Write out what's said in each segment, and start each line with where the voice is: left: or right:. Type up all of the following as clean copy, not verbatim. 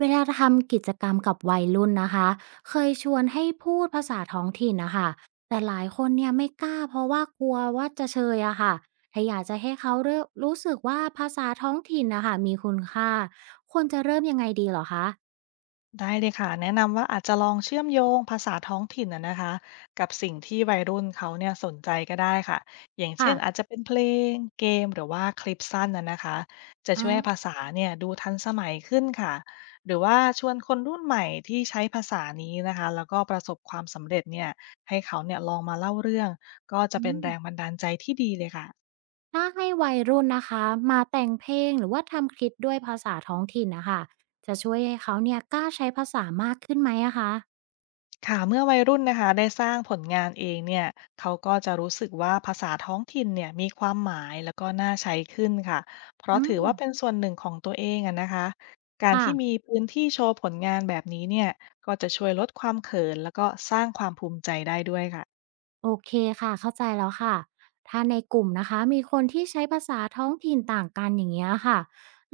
right: เวลาทำกิจกรรมกับวัยรุ่นนะคะเคยชวนให้พูดภาษาท้องถิ่นนะคะแต่หลายคนเนี่ยไม่กล้าเพราะว่ากลัวว่าจะเชยอะค่ะถ้าอยากจะให้เขาเริ่มรู้สึกว่าภาษาท้องถิ่นนะคะมีคุณค่าควรจะเริ่มยังไงดีเหรอคะ
left: ได้เลยค่ะแนะนำว่าอาจจะลองเชื่อมโยงภาษาท้องถิ่นนะคะกับสิ่งที่วัยรุ่นเขาเนี่ยสนใจก็ได้ค่ะอย่างเช่
right: ค่ะ
left: นอาจจะเป็นเพลงเกมหรือว่าคลิปสั้นนะคะจะ
right: อ่า
left: ช่วยให้ภาษาเนี่ยดูทันสมัยขึ้นค่ะหรือว่าชวนคนรุ่นใหม่ที่ใช้ภาษานี้นะคะแล้วก็ประสบความสำเร็จเนี่ยให้เขาเนี่ยลองมาเล่าเรื่องก็จะ
right: อื
left: เป็น
right: ม
left: แรงบันดาลใจที่ดีเลยค่ะ
right: ถ้าให้วัยรุ่นนะคะมาแต่งเพลงหรือว่าทำคลิปด้วยภาษาท้องถิ่นนะคะจะช่วยให้เขาเนี่ยกล้าใช้ภาษามากขึ้นไหมอะคะ
left: ค่ะเมื่อวัยรุ่นนะคะได้สร้างผลงานเองเนี่ยเขาก็จะรู้สึกว่าภาษาท้องถิ่นเนี่ยมีความหมายแล้วก็น่าใช้ขึ้นค่ะเพราะ
right: อื
left: ถือ
right: ม
left: ว่าเป็นส่วนหนึ่งของตัวเองอะนะคะการ
right: ค่ะ
left: ที่มีพื้นที่โชว์ผลงานแบบนี้เนี่ยก็จะช่วยลดความเขินแล้วก็สร้างความภูมิใจได้ด้วยค่ะ
right: โอเคค่ะเข้าใจแล้วค่ะถ้าในกลุ่มนะคะมีคนที่ใช้ภาษาท้องถิ่นต่างกันอย่างเงี้ยค่ะ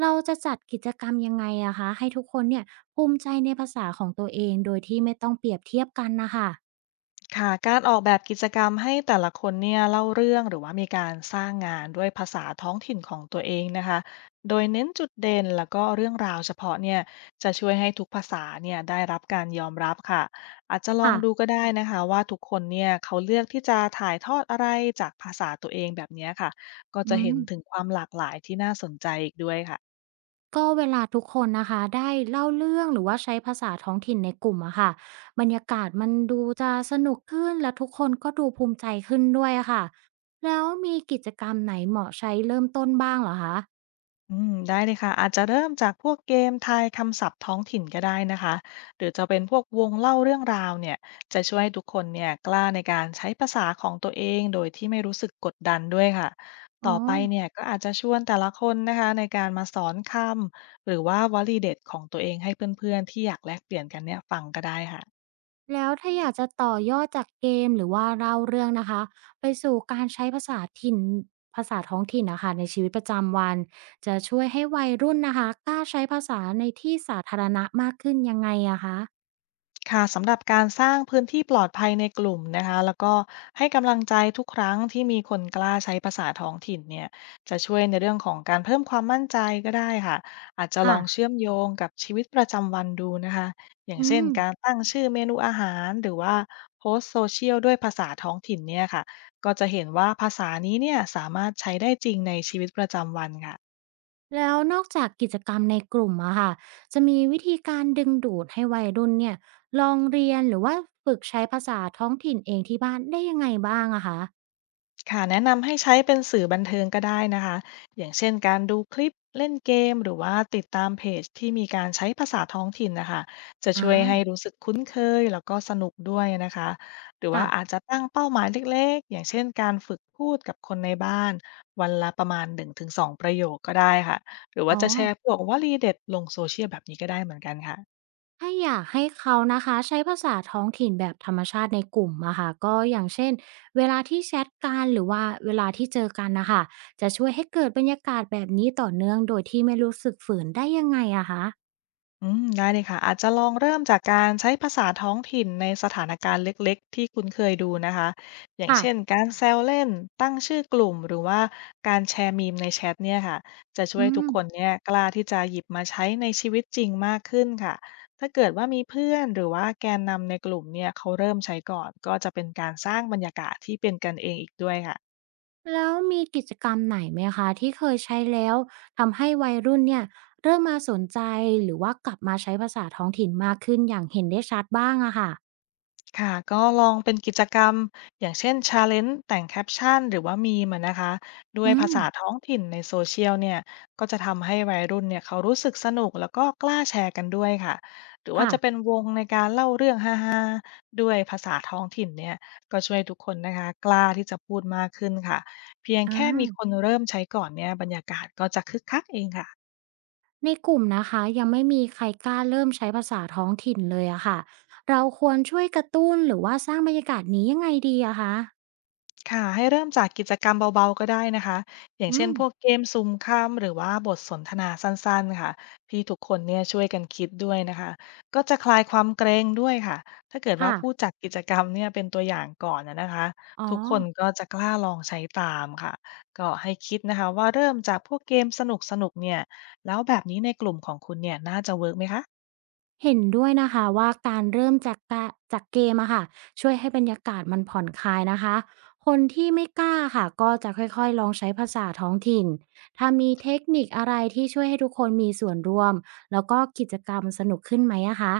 right: เราจะจัดกิจกรรมยังไงอะคะให้ทุกคนเนี่ยภูมิใจในภาษาของตัวเองโดยที่ไม่ต้องเปรียบเทียบกันนะคะ
left: ค่ะการออกแบบกิจกรรมให้แต่ละคนเนี่ยเล่าเรื่องหรือว่ามีการสร้างงานด้วยภาษาท้องถิ่นของตัวเองนะคะ โดยเน้นจุดเด่นแล้วก็เรื่องราวเฉพาะเนี่ยจะช่วยให้ทุกภาษาเนี่ยได้รับการยอมรับค่ะอาจจะลอง
right: ค่ะ
left: ดูก็ได้นะคะว่าทุกคนเนี่ยเขาเลือกที่จะถ่ายทอดอะไรจากภาษาตัวเองแบบเนี้ยค่ะก็จะ
right: อื
left: เห็
right: ม
left: นถึงความหลากหลายที่น่าสนใจอีกด้วยค่ะ
right: ก็เวลาทุกคนนะคะได้เล่าเรื่องหรือว่าใช้ภาษาท้องถิ่นในกลุ่มอะค่ะบรรยากาศมันดูจะสนุกขึ้นและทุกคนก็ดูภูมิใจขึ้นด้วยอะค่ะแล้วมีกิจกรรมไหนเหมาะใช้เริ่มต้นบ้างเหรอคะ
left: อืมได้เลยค่ะอาจจะเริ่มจากพวกเกมทายคำศัพท์ท้องถิ่นก็ได้นะคะหรือจะเป็นพวกวงเล่าเรื่องราวเนี่ยจะช่วยให้ทุกคนเนี่ยกล้าในการใช้ภาษาของตัวเองโดยที่ไม่รู้สึกกดดันด้วยค่ะ
right: อ๋อ
left: ต่อไปเนี่ยก็อาจจะชวนแต่ละคนนะคะในการมาสอนคำหรือว่าวลีเด็ดของตัวเองให้เพื่อนๆที่อยากแลกเปลี่ยนกันเนี่ยฟังก็ได้ค่ะ
right: แล้วถ้าอยากจะต่อยอดจากเกมหรือว่าเล่าเรื่องนะคะไปสู่การใช้ภาษาถิ่นภาษาท้องถิ่นนะคะในชีวิตประจำวันจะช่วยให้วัยรุ่นนะคะกล้าใช้ภาษาในที่สาธารณะมากขึ้นยังไงอะคะ
left: ค่ะสำหรับการสร้างพื้นที่ปลอดภัยในกลุ่มนะคะแล้วก็ให้กำลังใจทุกครั้งที่มีคนกล้าใช้ภาษาท้องถิ่นเนี่ยจะช่วยในเรื่องของการเพิ่มความมั่นใจก็ได้ค่ะอาจจะล
right: ค่ะ
left: องเชื่อมโยงกับชีวิตประจำวันดูนะคะอย่าง
right: อื
left: เช่น
right: ม
left: การตั้งชื่อเมนูอาหารหรือว่าโพสต์โซเชียลด้วยภาษาท้องถิ่นเนี่ยค่ะก็จะเห็นว่าภาษานี้เนี่ยสามารถใช้ได้จริงในชีวิตประจำวันค่ะ
right: แล้วนอกจากกิจกรรมในกลุ่มอะค่ะจะมีวิธีการดึงดูดให้วัยรุ่นเนี่ยลองเรียนหรือว่าฝึกใช้ภาษาท้องถิ่นเองที่บ้านได้ยังไงบ้างอะคะ
left: ค่ะแนะนำให้ใช้เป็นสื่อบันเทิงก็ได้นะคะอย่างเช่นการดูคลิปเล่นเกมหรือว่าติดตามเพจที่มีการใช้ภาษาท้องถิ่นนะคะจะ
right: อา
left: ช่วยให้รู้สึกคุ้นเคยแล้วก็สนุกด้วยนะคะหรือ
right: ค่ะ
left: ว่าอาจจะตั้งเป้าหมายเล็กๆอย่างเช่นการฝึกพูดกับคนในบ้านวันละประมาณ1-2ประโยคก็ได้ค่ะหรือ
right: อ๋
left: ว่า
right: อ
left: จะแชร์พวกวลีเด็ดลงโซเชียลแบบนี้ก็ได้เหมือนกันค่ะ
right: ถ้าอยากให้เขานะคะใช้ภาษาท้องถิ่นแบบธรรมชาติในกลุ่มอะค่ะก็อย่างเช่นเวลาที่แชทกันหรือว่าเวลาที่เจอกันนะคะจะช่วยให้เกิดบรรยากาศแบบนี้ต่อเนื่องโดยที่ไม่รู้สึกฝืนได้ยังไงอะคะ
left: อืมได้เลยค่ะอาจจะลองเริ่มจากการใช้ภาษาท้องถิ่นในสถานการณ์เล็กๆที่คุณเคยดูนะคะอย่าง
right: ค่ะ
left: เช่นการแซวเล่นตั้งชื่อกลุ่มหรือว่าการแชร์มีมในแชทเนี่ยค่ะจะช่
right: อื
left: วยทุก
right: ม
left: คนเนี่ยกล้าที่จะหยิบมาใช้ในชีวิตจริงมากขึ้นค่ะถ้าเกิดว่ามีเพื่อนหรือว่าแกนนำในกลุ่มเนี่ยเขาเริ่มใช้ก่อนก็จะเป็นการสร้างบรรยากาศที่เป็นกันเองอีกด้วยค่ะ
right: แล้วมีกิจกรรมไหนไหมคะที่เคยใช้แล้วทำให้วัยรุ่นเนี่ยเริ่มมาสนใจหรือว่ากลับมาใช้ภาษาท้องถิ่นมากขึ้นอย่างเห็นได้ชัดบ้างอะค่ะ
left: ค่ะก็ลองเป็นกิจกรรมอย่างเช่น Challenge แต่งแคปชั่นหรือว่ามีมอะนะคะด้วย
right: อื
left: ภา
right: ม
left: ษาท้องถิ่นในโซเชียลเนี่ยก็จะทำให้วัยรุ่นเนี่ยเขารู้สึกสนุกแล้วก็กล้าแชร์กันด้วยค่ะหรือว่า
right: ค่ะ
left: จะเป็นวงในการเล่าเรื่องฮาๆด้วยภาษาท้องถิ่นเนี่ยก็ช่วยให้ทุกคนนะคะกล้าที่จะพูดมากขึ้นค่ะเพียง
right: อ่
left: แค่มีค
right: า
left: นเริ่มใช้ก่อนเนี่ยบรรยากาศก็จะคึกคักเองค่ะ
right: ในกลุ่มนะคะยังไม่มีใครกล้าเริ่มใช้ภาษาท้องถิ่นเลยอะค่ะเราควรช่วยกระตุ้นหรือว่าสร้างบรรยากาศนี้ยังไงดีอะคะ
left: ค่ะให้เริ่มจากกิจกรรมเบาๆก็ได้นะคะอย่าง
right: อื
left: เช่น
right: ม
left: พวกเกมซุ่มคำหรือว่าบทสนทนาสั้นๆค่ะที่ทุกคนเนี่ยช่วยกันคิดด้วยนะคะก็จะคลายความเกรงด้วยค่ะถ้าเกิดว่า
right: ค่ะ
left: ผู้จัดกิจกรรมเนี่ยเป็นตัวอย่างก่อนนะคะ
right: อ๋อ
left: ทุกคนก็จะกล้าลองใช้ตามค่ะก็ให้คิดนะคะว่าเริ่มจากพวกเกมสนุกๆเนี่ยแล้วแบบนี้ในกลุ่มของคุณเนี่ยน่าจะเวิร์กไหมคะ
right: เห็นด้วยนะคะว่าการเริ่มจากจากเกมอะค่ะช่วยให้บรรยากาศมันผ่อนคลายนะคะคนที่ไม่กล้าค่ะก็จะค่อยๆลองใช้ภาษาท้องถิ่นถ้ามีเทคนิคอะไรที่ช่วยให้ทุกคนมีส่วนร่วมแล้วก็กิจกรรมสนุกขึ้นไหมอะคะ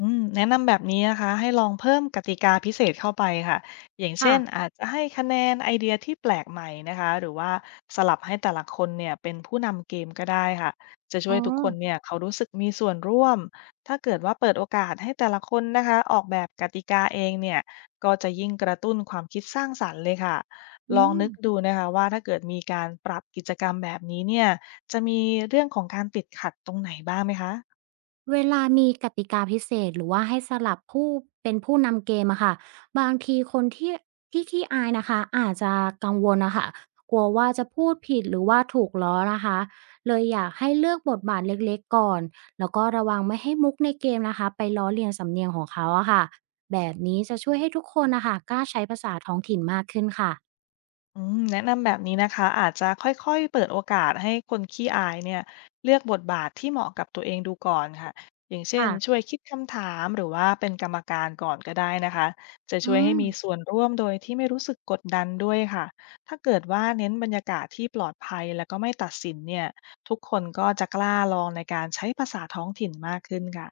left: แนะนำแบบนี้นะคะให้ลองเพิ่มกติกาพิเศษเข้าไปค่ะอย่าง
right: ค่ะ
left: เช่นอาจจะให้คะแนนไอเดียที่แปลกใหม่นะคะหรือว่าสลับให้แต่ละคนเนี่ยเป็นผู้นำเกมก็ได้ค่ะจะช่
right: อ๋อ
left: วยทุกคนเนี่ยเขารู้สึกมีส่วนร่วมถ้าเกิดว่าเปิดโอกาสให้แต่ละคนนะคะออกแบบกติกาเองเนี่ยก็จะยิ่งกระตุ้นความคิดสร้างสรรค์เลยค่ะ
right: อื
left: ลอง
right: ม
left: นึกดูนะคะว่าถ้าเกิดมีการปรับกิจกรรมแบบนี้เนี่ยจะมีเรื่องของการติดขัดตรงไหนบ้างไหมคะ
right: เวลามีกติกาพิเศษหรือว่าให้สลับเป็นผู้นำเกมอะค่ะบางทีคนที่ขี้อายนะคะอาจจะกังวลนะคะกลัวว่าจะพูดผิดหรือว่าถูกล้อนะคะเลยอยากให้เลือกบทบาทเล็กๆก่อนแล้วก็ระวังไม่ให้มุกในเกมนะคะไปล้อเลียนสำเนียงของเขาอะค่ะแบบนี้จะช่วยให้ทุกคนนะคะกล้าใช้ภาษาท้องถิ่นมากขึ้นค่ะ
left: แนะนำแบบนี้นะคะอาจจะค่อยๆเปิดโอกาสให้คนขี้อายเนี่ยเลือกบทบาทที่เหมาะกับตัวเองดูก่อนค่ะอย่างเช่น
right: ค่ะ
left: ช่วยคิดคำถามหรือว่าเป็นกรรมการก่อนก็ได้นะคะจะช่
right: อื
left: วยให้
right: ม
left: มีส่วนร่วมโดยที่ไม่รู้สึกกดดันด้วยค่ะถ้าเกิดว่าเน้นบรรยากาศที่ปลอดภัยแล้วก็ไม่ตัดสินเนี่ยทุกคนก็จะกล้าลองในการใช้ภาษาท้องถิ่นมากขึ้นค่ะ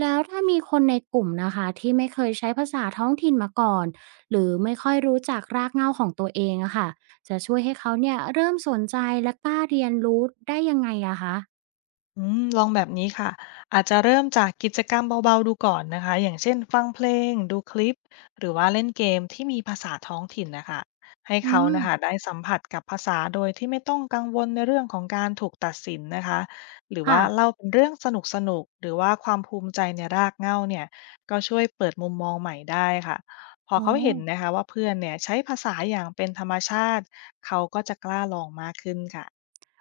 right: แล้วถ้ามีคนในกลุ่มนะคะที่ไม่เคยใช้ภาษาท้องถิ่นมาก่อนหรือไม่ค่อยรู้จักรากเหง้าของตัวเองอะค่ะจะช่วยให้เขาเนี่ยเริ่มสนใจและกล้าเรียนรู้ได้ยังไงอะคะ
left: ลองแบบนี้ค่ะอาจจะเริ่มจากกิจกรรมเบาๆดูก่อนนะคะอย่างเช่นฟังเพลงดูคลิปหรือว่าเล่นเกมที่มีภาษาท้องถิ่นนะคะให้
right: อื
left: เขา
right: ม
left: นะคะได้สัมผัสกับภาษาโดยที่ไม่ต้องกังวลในเรื่องของการถูกตัดสินนะคะหรือ
right: ค่ะ
left: ว่าเล่าเป็นเรื่องสนุกๆหรือว่าความภูมิใจในรากเหง้าเนี่ยก็ช่วยเปิดมุมมองใหม่ได้ค่ะพอ
right: อ๋อ
left: เขาเห็นนะคะว่าเพื่อนเนี่ยใช้ภาษาอย่างเป็นธรรมชาติเขาก็จะกล้าลองมากขึ้นค่ะ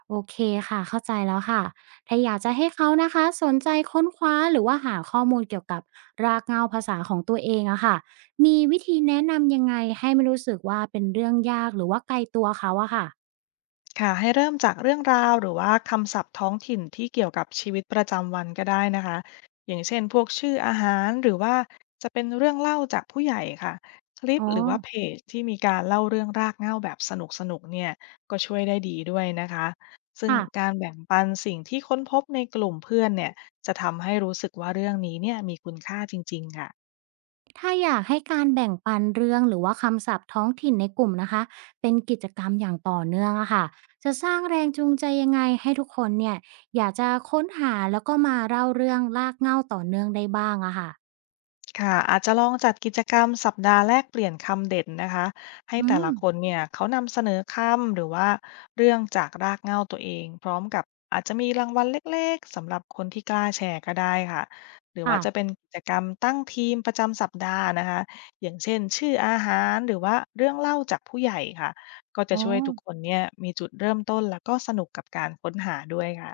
right: โอเคค่ะเข้าใจแล้วค่ะถ้าอยากจะให้เขานะคะสนใจค้นคว้าหรือว่าหาข้อมูลเกี่ยวกับรากเหง้าภาษาของตัวเองอะค่ะมีวิธีแนะนำยังไงให้ไม่รู้สึกว่าเป็นเรื่องยากหรือว่าไกลตัวเขาอะค่ะ
left: ค่ะให้เริ่มจากเรื่องราวหรือว่าคำศัพท์ท้องถิ่นที่เกี่ยวกับชีวิตประจำวันก็ได้นะคะอย่างเช่นพวกชื่ออาหารหรือว่าจะเป็นเรื่องเล่าจากผู้ใหญ่ค่ะคลิป
right: อ๋อ
left: หรือว่าเพจที่มีการเล่าเรื่องรากเหง้าแบบสนุกสนุกเนี่ยก็ช่วยได้ดีด้วยนะคะซึ่ง
right: ค่ะ
left: การแบ่งปันสิ่งที่ค้นพบในกลุ่มเพื่อนเนี่ยจะทำให้รู้สึกว่าเรื่องนี้เนี่ยมีคุณค่าจริงๆค่ะ
right: ถ้าอยากให้การแบ่งปันเรื่องหรือว่าคำศัพท์ท้องถิ่นในกลุ่มนะคะเป็นกิจกรรมอย่างต่อเนื่องอะค่ะจะสร้างแรงจูงใจยังไงให้ทุกคนเนี่ยอยากจะค้นหาแล้วก็มาเล่าเรื่องลากเหง้าต่อเนื่องได้บ้างอะค่ะ
left: ค่ะอาจจะลองจัดกิจกรรมสัปดาห์แลกเปลี่ยนคำเด่นนะคะให้
right: อื
left: แต่
right: ม
left: ละคนเนี่ยเขานำเสนอคำหรือว่าเรื่องจากรากเหง้าตัวเองพร้อมกับอาจจะมีรางวัลเล็กๆสำหรับคนที่กล้าแชร์ก็ได้ค่ะหรือว่า
right: ค่ะ
left: จะเป็นกิจกรรมตั้งทีมประจำสัปดาห์นะคะอย่างเช่นชื่ออาหารหรือว่าเรื่องเล่าจากผู้ใหญ่ค่ะก็จะ
right: อ๋อ
left: ช่วยทุกคนเนี่ยมีจุดเริ่มต้นแล้วก็สนุกกับการค้นหาด้วยค่ะ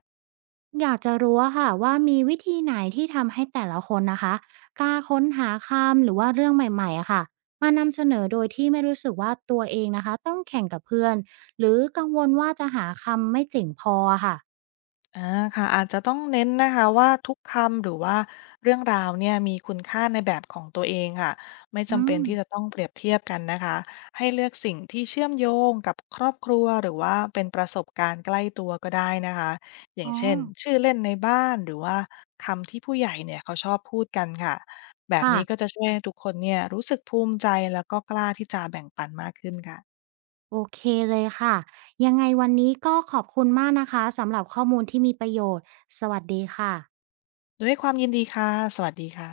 right: อยากจะรู้อะค่ะว่ามีวิธีไหนที่ทำให้แต่ละคนนะคะกล้าค้นหาคำหรือว่าเรื่องใหม่ๆอะค่ะมานำเสนอโดยที่ไม่รู้สึกว่าตัวเองนะคะต้องแข่งกับเพื่อนหรือกังวลว่าจะหาคำไม่เจ๋งพออะค่ะ
left: อาค่ะอาจจะต้องเน้นนะคะว่าทุกคำหรือว่าเรื่องราวเนี่ยมีคุณค่าในแบบของตัวเองค่ะไม่
right: อื
left: จำเป็น
right: ม
left: ที่จะต้องเปรียบเทียบกันนะคะให้เลือกสิ่งที่เชื่อมโยงกับครอบครัวหรือว่าเป็นประสบการณ์ใกล้ตัวก็ได้นะคะอย่าง
right: อ๋อ
left: เช่นชื่อเล่นในบ้านหรือว่าคำที่ผู้ใหญ่เนี่ยเขาชอบพูดกันค่ะแบบ
right: ค่ะ
left: นี้ก็จะช่วยให้ทุกคนเนี่ยรู้สึกภูมิใจแล้วก็กล้าที่จะแบ่งปันมากขึ้นค่ะ
right: โอเคเลยค่ะ ยังไงวันนี้ก็ขอบคุณมากนะคะสำหรับข้อมูลที่มีประโยชน์ สวัสดีค่ะ
left: ด้วยความยินดีค่ะสวัสดีค่ะ